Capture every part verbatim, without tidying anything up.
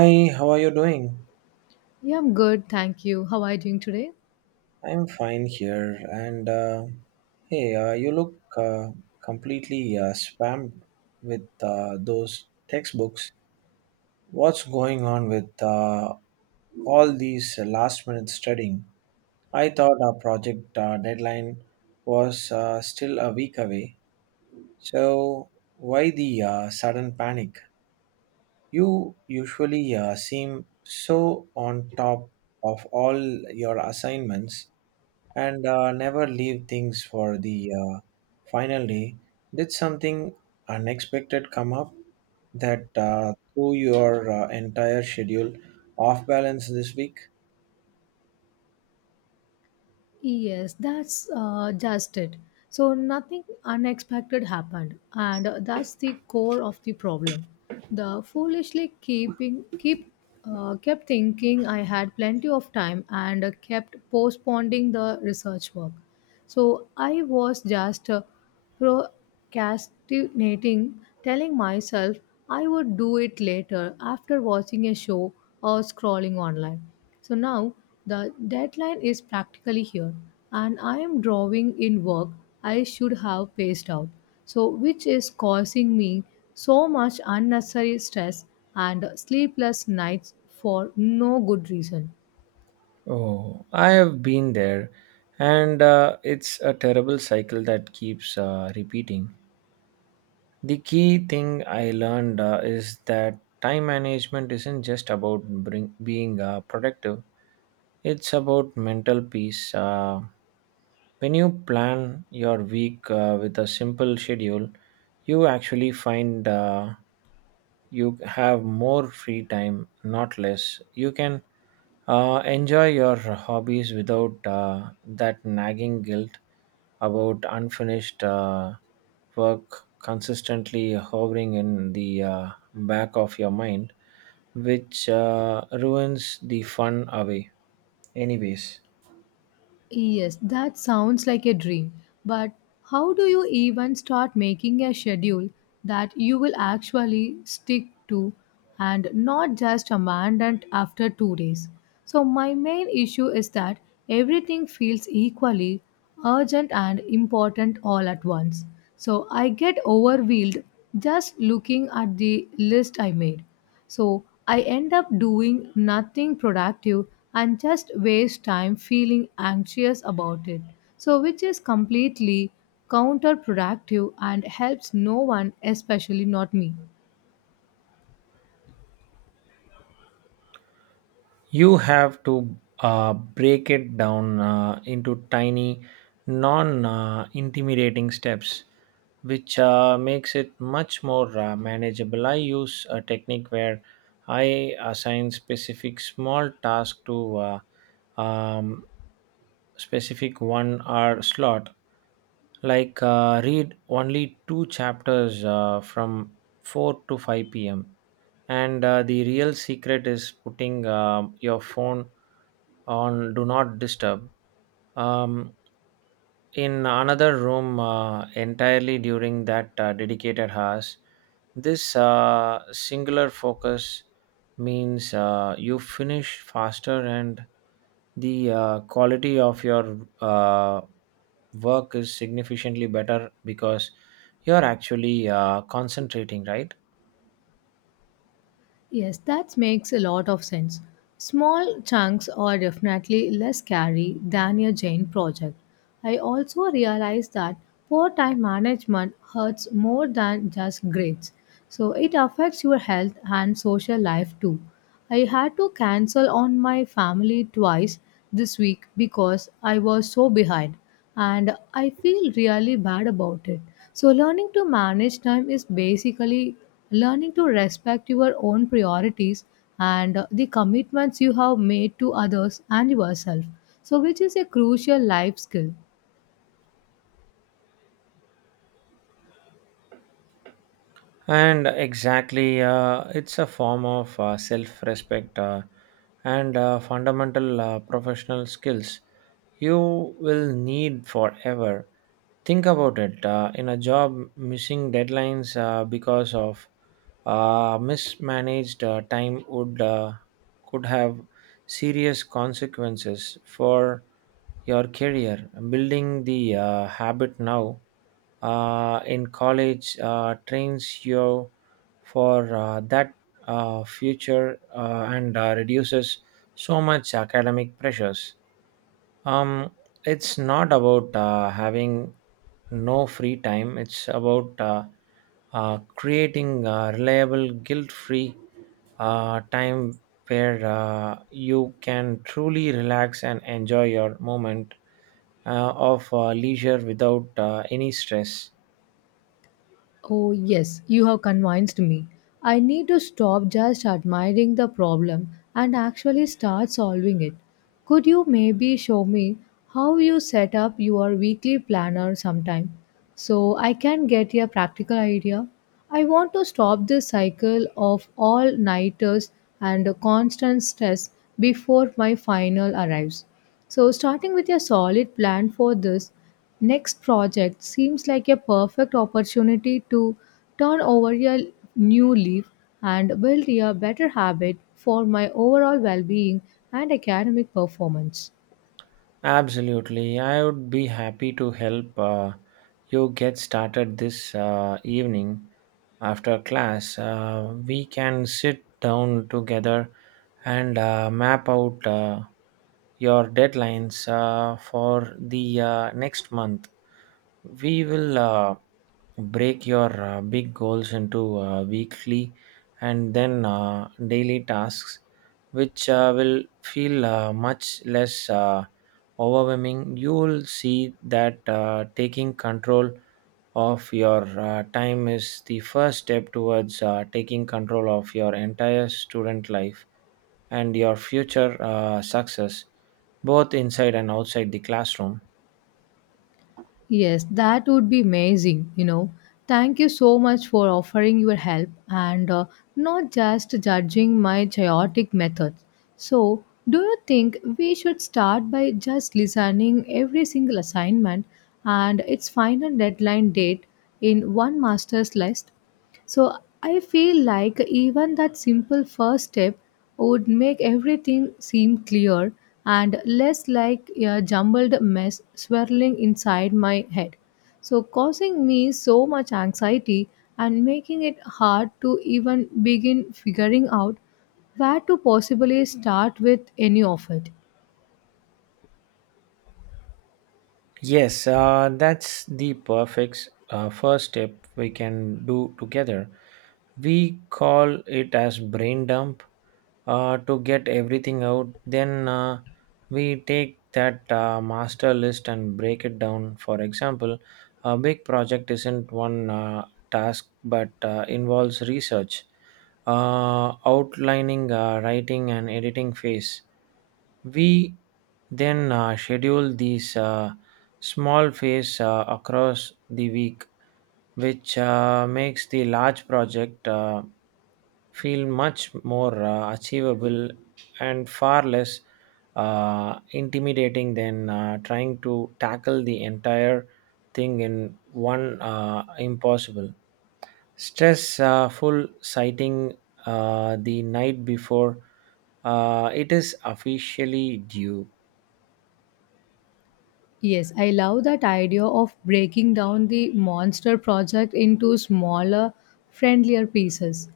Hi, how are you doing? Yeah, I'm good, thank you. How are you doing today? I'm fine here. And uh, hey, uh, you look uh, completely uh, spammed with uh, those textbooks. What's going on with uh, all these last minute studying? I thought our project uh, deadline was uh, still a week away. So, why the uh, sudden panic? You usually uh, seem so on top of all your assignments and uh, never leave things for the uh, final day. Did something unexpected come up that uh, threw your uh, entire schedule off balance this week? Yes, that's uh, just it. So, nothing unexpected happened, and uh, that's the core of the problem. The foolishly keeping keep uh, kept thinking I had plenty of time and uh, kept postponing the research work. So I was just uh, procrastinating, telling myself I would do it later after watching a show or scrolling online. So now the deadline is practically here and I am drawing in work I should have paced out. So which is causing me so much unnecessary stress and sleepless nights for no good reason. Oh, I have been there, and uh, it's a terrible cycle that keeps uh, repeating. The key thing I learned uh, is that time management isn't just about bring, being uh, productive, it's about mental peace. Uh, when you plan your week uh, with a simple schedule, you actually find uh, you have more free time, not less. You can uh, enjoy your hobbies without uh, that nagging guilt about unfinished uh, work consistently hovering in the uh, back of your mind, which uh, ruins the fun away. Anyways, Yes, that sounds like a dream. But how do you even start making a schedule that you will actually stick to and not just abandon after two days? So my main issue is that everything feels equally urgent and important all at once. So I get overwhelmed just looking at the list I made. So I end up doing nothing productive and just waste time feeling anxious about it. So which is completely counterproductive and helps no one, especially not me. you have to uh, break it down uh, into tiny, non uh, intimidating steps which uh, makes it much more uh, manageable. I use a technique where I assign specific small tasks to uh, um, specific one hour slot, like uh, read only two chapters uh, from four to five p m. And uh, the real secret is putting um your phone on do not disturb um, in another room uh, entirely during that uh, dedicated hours. This uh, singular focus means uh, you finish faster and the uh, quality of your uh, work is significantly better because you're actually uh, concentrating, right? Yes, that makes a lot of sense. Small chunks are definitely less scary than a giant project. I also realized that poor time management hurts more than just grades. So it affects your health and social life too. I had to cancel on my family twice this week because I was so behind and I feel really bad about it. So, learning to manage time is basically learning to respect your own priorities and uh, the commitments you have made to others and yourself. So which is a crucial life skill. And exactly, uh, it's a form of uh, self respect uh, and uh, fundamental uh, professional skills you will need forever. Think about it. Uh, in a job, missing deadlines uh, because of uh, mismanaged uh, time would uh, could have serious consequences for your career. Building the uh, habit now uh, in college uh, trains you for uh, that uh, future uh, and uh, reduces so much academic pressures. Um, it's not about uh, having no free time. It's about uh, uh, creating uh, reliable, guilt-free uh, time where uh, you can truly relax and enjoy your moment uh, of uh, leisure without uh, any stress. Oh, yes, you have convinced me. I need to stop just admiring the problem and actually start solving it. Could you maybe show me how you set up your weekly planner sometime so I can get a practical idea? I want to stop this cycle of all nighters and constant stress before my final arrives. So starting with a solid plan for this next project seems like a perfect opportunity to turn over a new leaf and build a better habit for my overall well being and academic performance. Absolutely, I would be happy to help uh, you get started this uh, evening. After class, uh, we can sit down together and uh, map out uh, your deadlines uh, for the uh, next month. We will uh, break your uh, big goals into uh, weekly and then uh, daily tasks which uh, will feel uh, much less uh, overwhelming. You will see that uh, taking control of your uh, time is the first step towards uh, taking control of your entire student life and your future uh, success, both inside and outside the classroom. Yes, that would be amazing, you know. Thank you so much for offering your help and uh, not just judging my chaotic methods. So do you think we should start by just listening every single assignment and its final deadline date in one master's list? So I feel like even that simple first step would make everything seem clear and less like a jumbled mess swirling inside my head. So causing me so much anxiety and making it hard to even begin figuring out where to possibly start with any of it. Yes, uh, that's the perfect uh, first step we can do together. We call it as brain dump uh, to get everything out. Then uh, we take that uh, master list and break it down. For example, a big project isn't one uh, task but uh, involves research, uh, outlining, uh, writing, and editing phase. We then uh, schedule these uh, small phase uh, across the week, which uh, makes the large project uh, feel much more uh, achievable and far less uh, intimidating than uh, trying to tackle the entire thing in one uh, impossible stress uh, full sighting uh, the night before uh, it is officially due. Yes, I love that idea of breaking down the monster project into smaller, friendlier pieces.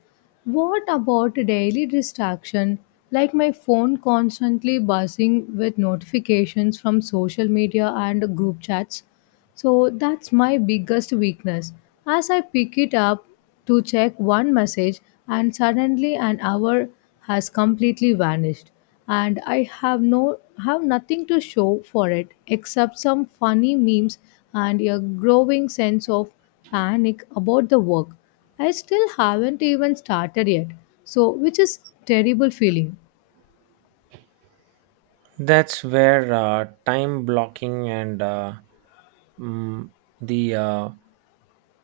What about daily distraction, like my phone constantly buzzing with notifications from social media and group chats? So that's my biggest weakness. As I pick it up to check one message, and suddenly an hour has completely vanished, and I have no have nothing to show for it except some funny memes and a growing sense of panic about the work. I still haven't even started yet, so which is terrible feeling. That's where uh, time blocking and uh, mm, the uh,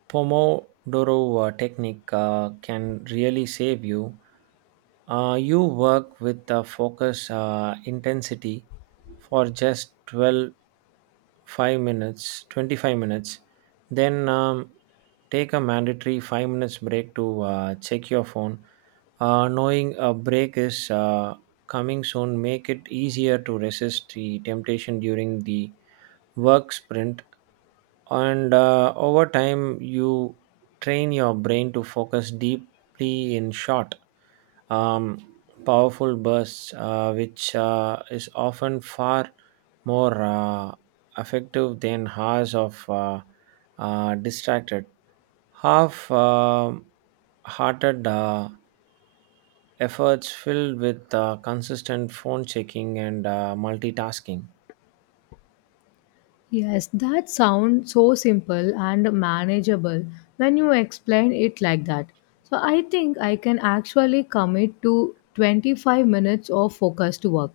Pomodoro uh, technique uh, can really save you. Uh, you work with the focus uh, intensity for just twelve five minutes twenty five minutes, then um, take a mandatory five minutes break to uh, check your phone. Uh, knowing a break is uh, coming soon make it easier to resist the temptation during the work sprint, and uh, over time you train your brain to focus deeply in short um, powerful bursts uh, which uh, is often far more uh, effective than hours of uh, uh, distracted half um hearted uh, efforts filled with uh, consistent phone checking and uh, multitasking. Yes, that sounds so simple and manageable when you explain it like that. So I think I can actually commit to twenty-five minutes of focused work.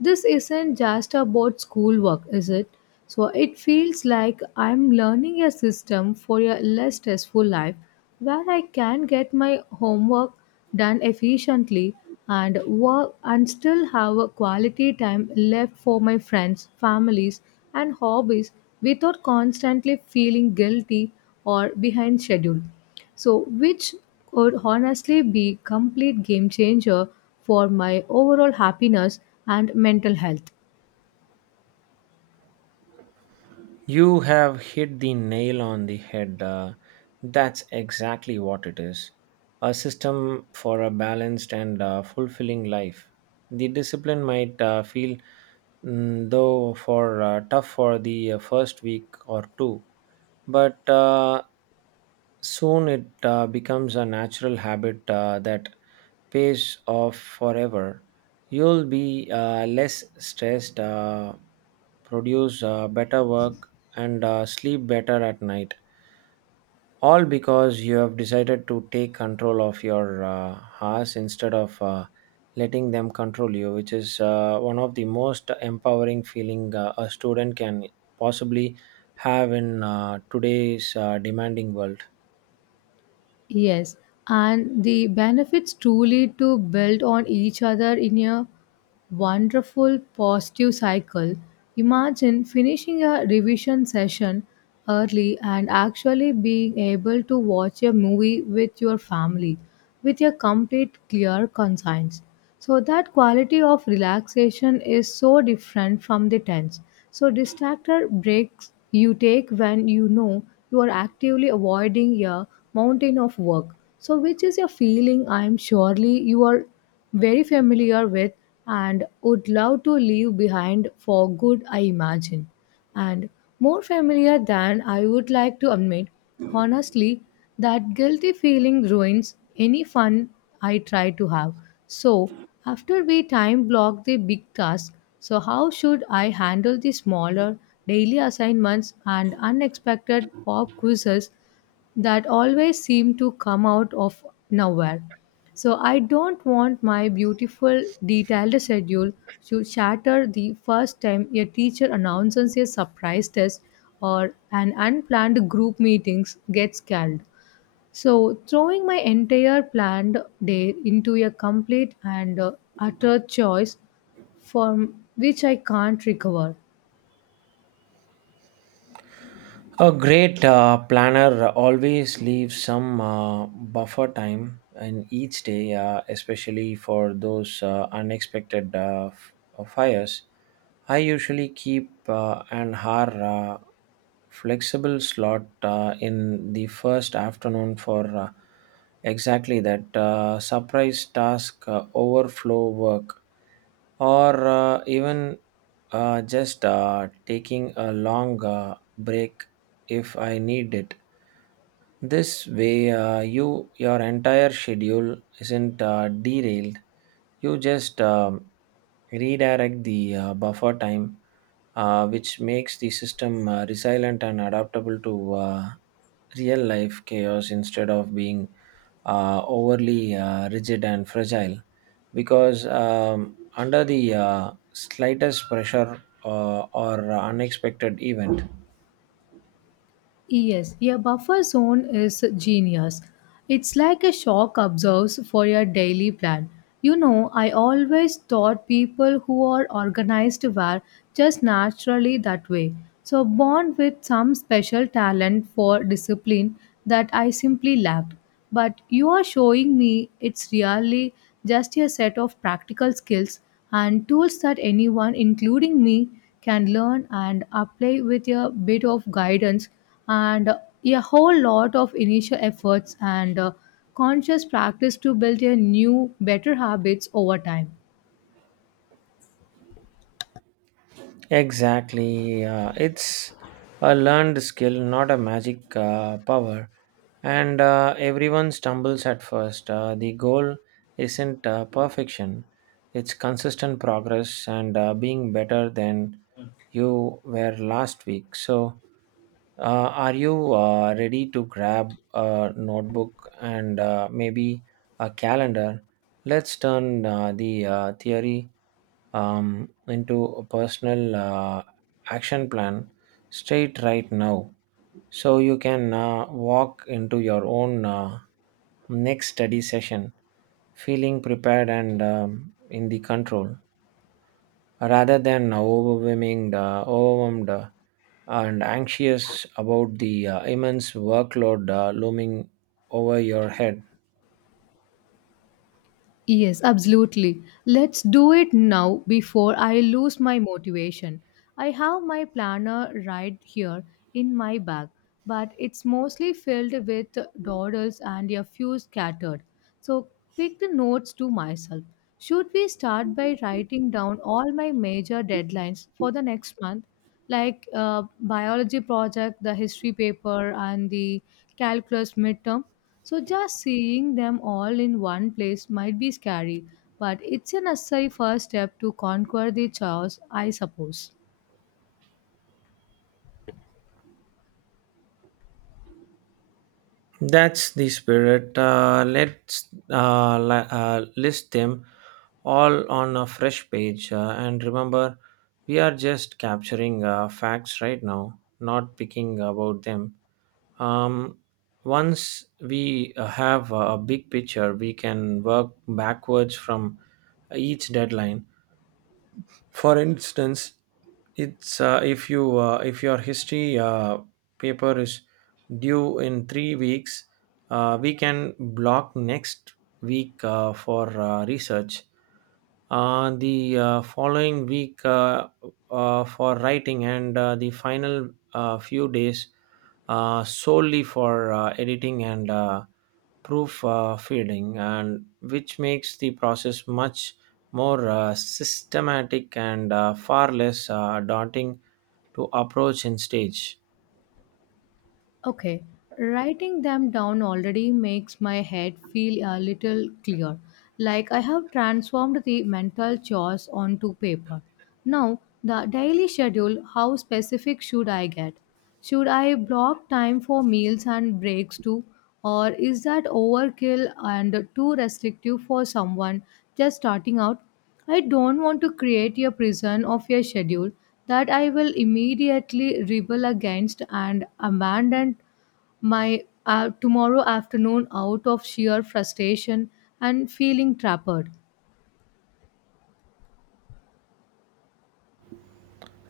This isn't just about schoolwork, is it? So it feels like I'm learning a system for a less stressful life where I can get my homework done efficiently and work and still have a quality time left for my friends, families, and hobbies without constantly feeling guilty or behind schedule. So which could honestly be complete game changer for my overall happiness and mental health. You have hit the nail on the head. Uh, that's exactly what it is, a system for a balanced and uh, fulfilling life. The discipline might uh, feel, mm, though, for uh, tough for the uh, first week or two, but uh, soon it uh, becomes a natural habit uh, that pays off forever. You'll be uh, less stressed, uh, produce uh, better work, and uh, sleep better at night. All because you have decided to take control of your uh, hours instead of uh, letting them control you, which is uh, one of the most empowering feeling uh, a student can possibly have in uh, today's uh, demanding world. Yes, and the benefits truly to build on each other in a wonderful positive cycle. Imagine finishing a revision session early and actually being able to watch a movie with your family with a complete clear conscience. So that quality of relaxation is so different from the tense. So distractor breaks you take when you know you are actively avoiding a mountain of work. So which is a feeling I am surely you are very familiar with and would love to leave behind for good I imagine and more familiar than I would like to admit. Honestly, that guilty feeling ruins any fun I try to have. So after we time block the big task, so how should I handle the smaller daily assignments and unexpected pop quizzes that always seem to come out of nowhere. So I don't want my beautiful detailed schedule to shatter the first time a teacher announces a surprise test or an unplanned group meetings gets called. So throwing my entire planned day into a complete and uh, utter choice from which I can't recover. A great uh, planner always leaves some uh, buffer time in each day, uh, especially for those uh, unexpected uh, f- uh, fires. I usually keep uh, an hour uh, flexible slot uh, in the first afternoon for uh, exactly that uh, surprise task uh, overflow work, or uh, even uh, just uh, taking a long uh, break if I need it. This way, uh, you your entire schedule isn't uh, derailed. You just um, redirect the uh, buffer time, uh, which makes the system uh, resilient and adaptable to uh, real life chaos instead of being uh, overly uh, rigid and fragile. Because um, under the uh, slightest pressure uh, or unexpected event, Yes, a buffer zone is genius. It's like a shock absorbs for your daily plan. You know, I always thought people who are organized were just naturally that way. So born with some special talent for discipline that I simply lacked. But you are showing me it's really just a set of practical skills and tools that anyone, including me, can learn and apply with a bit of guidance and a whole lot of initial efforts and uh, conscious practice to build a new better habits over time. exactly. Uh, it's a learned skill, not a magic uh, power. And uh, everyone stumbles at first. Uh, the goal isn't uh, perfection, it's consistent progress and uh, being better than you were last week. So, uh, are you uh, ready to grab a notebook and uh, maybe a calendar? Let's turn uh, the uh, theory um, into a personal uh, action plan straight right now so you can uh, walk into your own uh, next study session feeling prepared and um, in the control rather than overwhelming uh, overwhelmed uh, and anxious about the uh, immense workload uh, looming over your head. Yes, absolutely, let's do it now before I lose my motivation. I have my planner right here in my bag, but it's mostly filled with dawdles and a few scattered. So pick the notes to myself. Should we start by writing down all my major deadlines for the next month, like uh, biology project, the history paper, and the calculus midterm? So just seeing them all in one place might be scary, but it's a necessary first step to conquer the chaos, I suppose. That's the spirit. Uh, let's uh, li- uh, list them all on a fresh page. Uh, and remember, we are just capturing uh, facts right now, not picking about them. Um, Once we uh, have a big picture, we can work backwards from each deadline. For instance, it's uh, if you uh, if your history uh, paper is due in three weeks, uh, we can block next week uh, for uh, research. Uh, the uh, following week uh, uh, for writing, and uh, the final uh, few days uh, solely for uh, editing and uh, proof uh, feeding, and which makes the process much more uh, systematic and uh, far less uh, daunting to approach in stage. Okay, writing them down already makes my head feel a little clear. Like I have transformed the mental chores onto paper. Now, the daily schedule how specific should I get? Should I block time for meals and breaks too? Or is that overkill and too restrictive for someone just starting out? I don't want to create a prison of a schedule that I will immediately rebel against and abandon my uh, tomorrow afternoon out of sheer frustration and feeling trapped.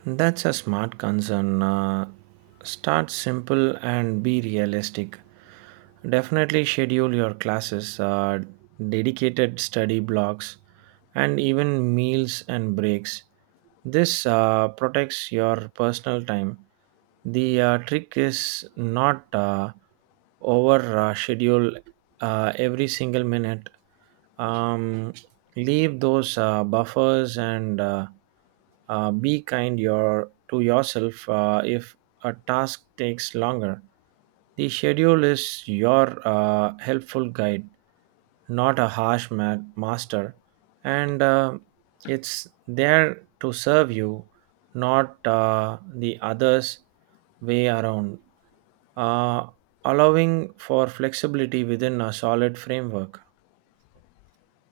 That's a smart concern. Uh, start simple and be realistic. Definitely schedule your classes, uh, dedicated study blocks, and even meals and breaks. This uh, protects your personal time. The uh, trick is not uh, over uh, schedule uh, every single minute. Um, Leave those uh, buffers and uh, uh, be kind your, to yourself uh, if a task takes longer. The schedule is your uh, helpful guide, not a harsh ma- master, and uh, it's there to serve you, not uh, the others' way around, uh, allowing for flexibility within a solid framework.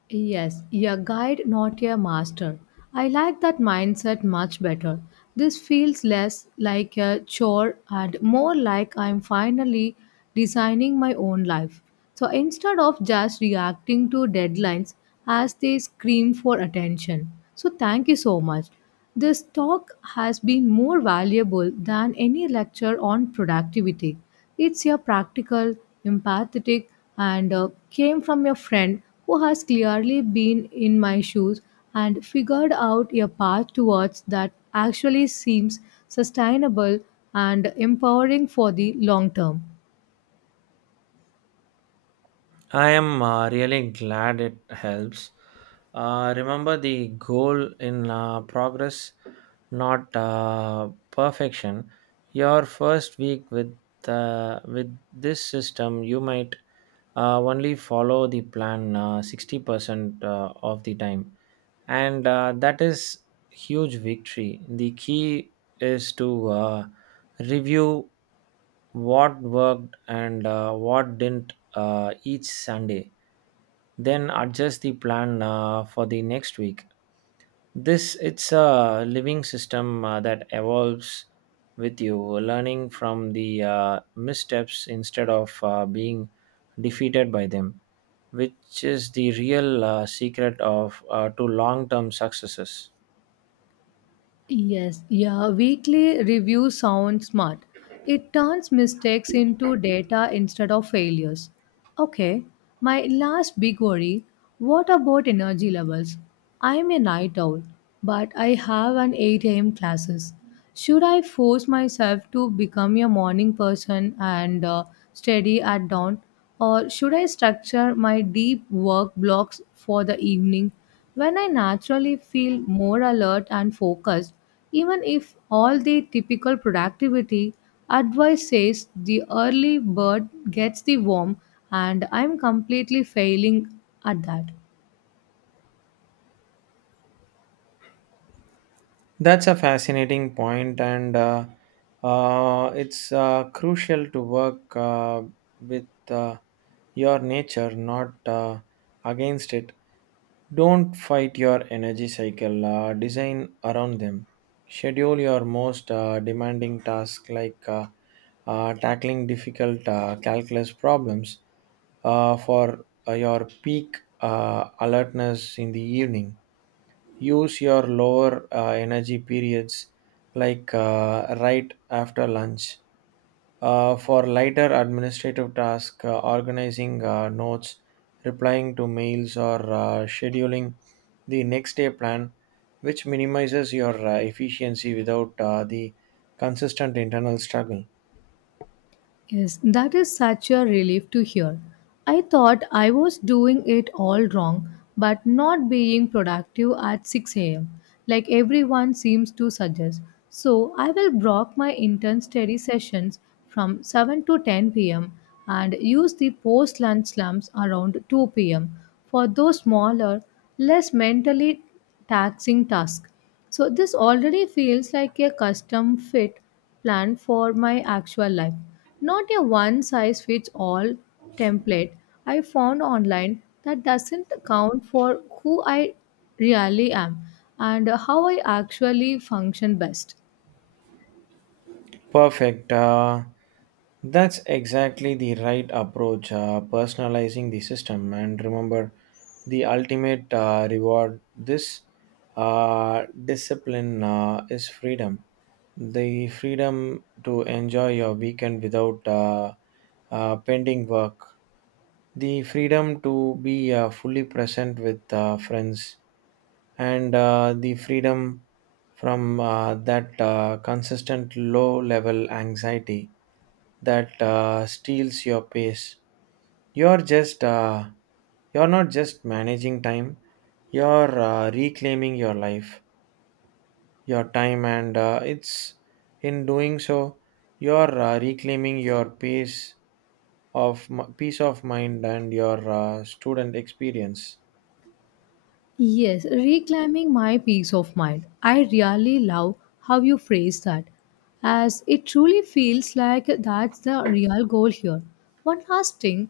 Yes, your guide, not your master. I like that mindset much better. This feels less like a chore and more like I'm finally designing my own life. So instead of just reacting to deadlines as they scream for attention. So thank you so much. This talk has been more valuable than any lecture on productivity. It's a practical, empathetic, and uh, came from a friend who has clearly been in my shoes and figured out a path towards that actually seems sustainable and empowering for the long term. I am uh, really glad it helps. Uh, remember the goal in uh, progress, not uh, perfection. Your first week with uh, with this system, you might uh, only follow the plan uh, sixty percent uh, of the time, and uh, that is huge victory. The key is to uh, review what worked and uh, what didn't uh, each Sunday, then adjust the plan uh, for the next week. This it's a living system uh, that evolves with you, learning from the uh, missteps instead of uh, being defeated by them, which is the real uh, secret of uh, to long-term successes. Yes, yeah, weekly review sounds smart. It turns mistakes into data instead of failures. Okay, my last big worry what about energy levels? I'm a night owl, but I have an eight a m classes. Should I force myself to become a morning person and uh, study at dawn? Or should I structure my deep work blocks for the evening, when I naturally feel more alert and focused, even if all the typical productivity advice says the early bird gets the worm, and I'm completely failing at that. That's a fascinating point, and uh, uh, it's uh, crucial to work uh, with uh, your nature, not uh, against it. Don't fight your energy cycle, uh, design around them. Schedule your most uh, demanding tasks, like uh, uh, tackling difficult uh, calculus problems uh, for uh, your peak uh, alertness in the evening. Use your lower uh, energy periods, like uh, right after lunch, uh, for lighter administrative tasks, uh, organizing uh, notes, replying to mails, or uh, scheduling the next day plan, which minimizes your uh, efficiency without uh, the consistent internal struggle. Yes, that is such a relief to hear. I thought I was doing it all wrong, but not being productive at six a m, like everyone seems to suggest. So I will block my intern study sessions from seven to ten p m and use the post lunch slumps around two p m for those smaller, less mentally taxing tasks. So this already feels like a custom fit plan for my actual life. Not a one size fits all template I found online that doesn't account for who I really am and how I actually function best. Perfect. Uh, that's exactly the right approach. Uh, personalizing the system, and remember, the ultimate uh, reward this uh, discipline uh, is freedom. The freedom to enjoy your weekend without uh, uh, pending work. The freedom to be uh, fully present with uh, friends, and uh, the freedom from uh, that uh, consistent low level anxiety that uh, steals your pace. you're just uh, you're not just managing time, you're uh, reclaiming your life, your time, and uh, it's in doing so you're uh, reclaiming your pace of m- peace of mind and your uh, student experience. Yes, reclaiming my peace of mind. I really love how you phrase that, as it truly feels like that's the real goal here. One last thing,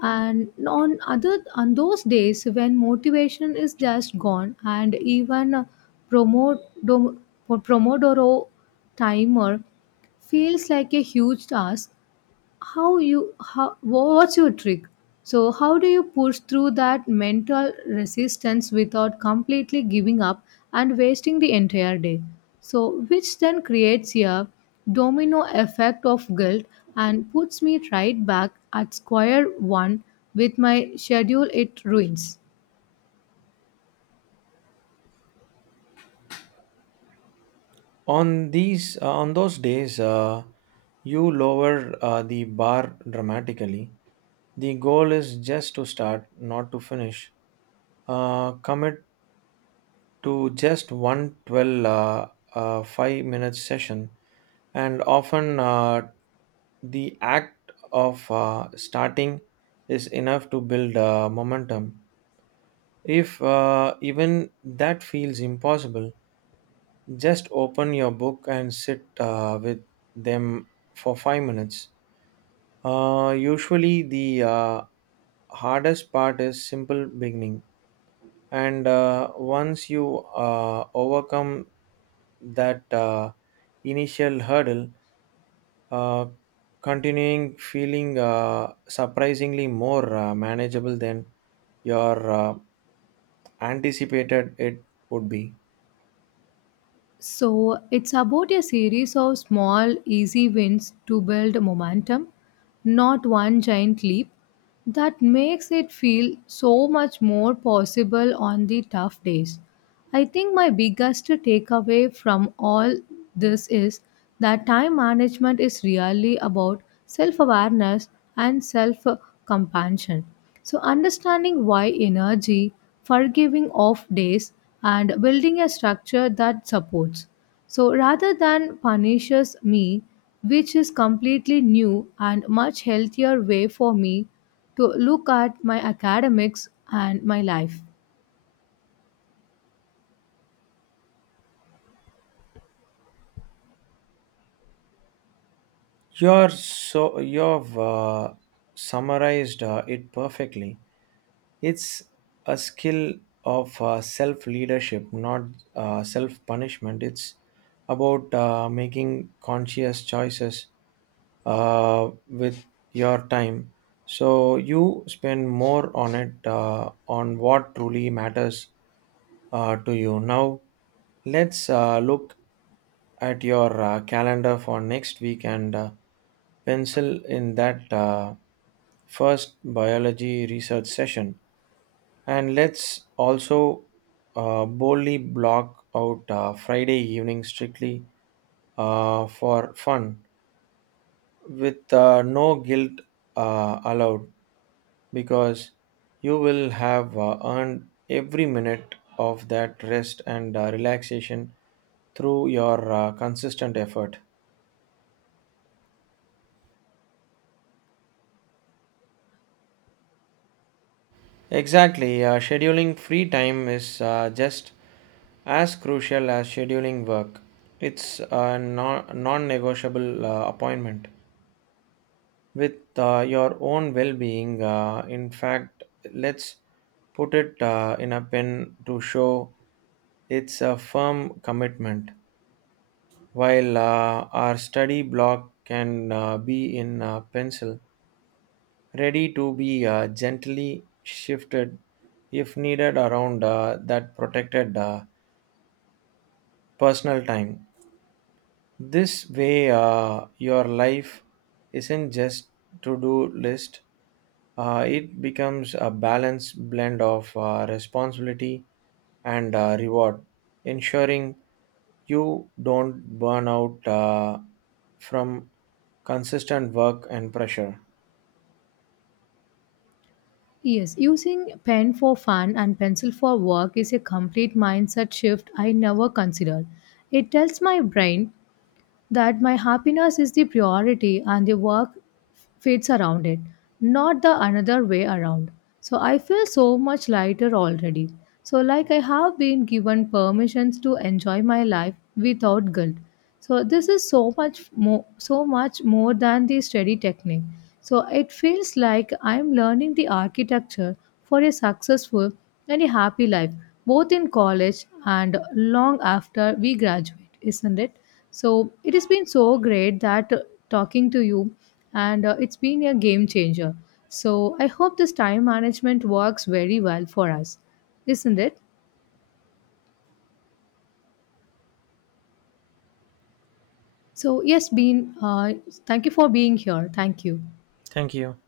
and on other on those days when motivation is just gone, and even a promo, dom- Pomodoro timer feels like a huge task. How you how wha- What's your trick? So how do you push through that mental resistance without completely giving up and wasting the entire day? So which then creates a domino effect of guilt and puts me right back at square one with my schedule it ruins. On these uh, on those days uh, you lower uh, the bar dramatically. The goal is just to start, not to finish. Uh, commit to just one 12 uh, uh, five minute session, and often uh, the act of uh, starting is enough to build uh, momentum. If uh, even that feels impossible, just open your book and sit uh, with them for five minutes. Uh, usually, the uh, hardest part is simple beginning, and uh, once you uh, overcome that uh, initial hurdle, uh, continuing feeling uh, surprisingly more uh, manageable than your uh, anticipated it would be. So it's about a series of small easy wins to build momentum, not one giant leap. That makes it feel so much more possible on the tough days. I think my biggest takeaway from all this is that time management is really about self awareness and self compassion. So, understanding why energy, forgiving off days, and building a structure that supports. So rather than punishes me, which is completely new and much healthier way for me to look at my academics and my life. You're so you've uh, summarized uh, it perfectly. It's a skill of uh, self leadership, not uh, self punishment. It's about uh, making conscious choices uh, with your time. So you spend more on it, uh, on what truly matters uh, to you. Now, let's uh, look at your uh, calendar for next week and uh, pencil in that uh, first biology research session. And let's also uh, boldly block out uh, Friday evening strictly uh, for fun, with uh, no guilt uh, allowed, because you will have uh, earned every minute of that rest and uh, relaxation through your uh, consistent effort. Exactly, uh, scheduling free time is uh, just as crucial as scheduling work. It's a non negotiable uh, appointment with uh, your own well being. Uh, in fact, let's put it uh, in a pen to show it's a firm commitment, while uh, our study block can uh, be in uh, pencil, ready to be uh, gently shifted if needed around uh, that protected uh, personal time. This way, uh, your life isn't just to do list, uh, it becomes a balanced blend of uh, responsibility and uh, reward, ensuring you don't burn out uh, from consistent work and pressure. Yes, using pen for fun and pencil for work is a complete mindset shift I never considered. It tells my brain that my happiness is the priority and the work fits around it, not the another way around. So I feel so much lighter already. So, like, I have been given permissions to enjoy my life without guilt. So this is so much more, so much more than the study technique. So it feels like I'm learning the architecture for a successful and a happy life, both in college and long after we graduate, isn't it? So it has been so great that uh, talking to you, and uh, it's been a game changer. So I hope this time management works very well for us, isn't it? So yes, been. Uh, thank you for being here. Thank you. Thank you.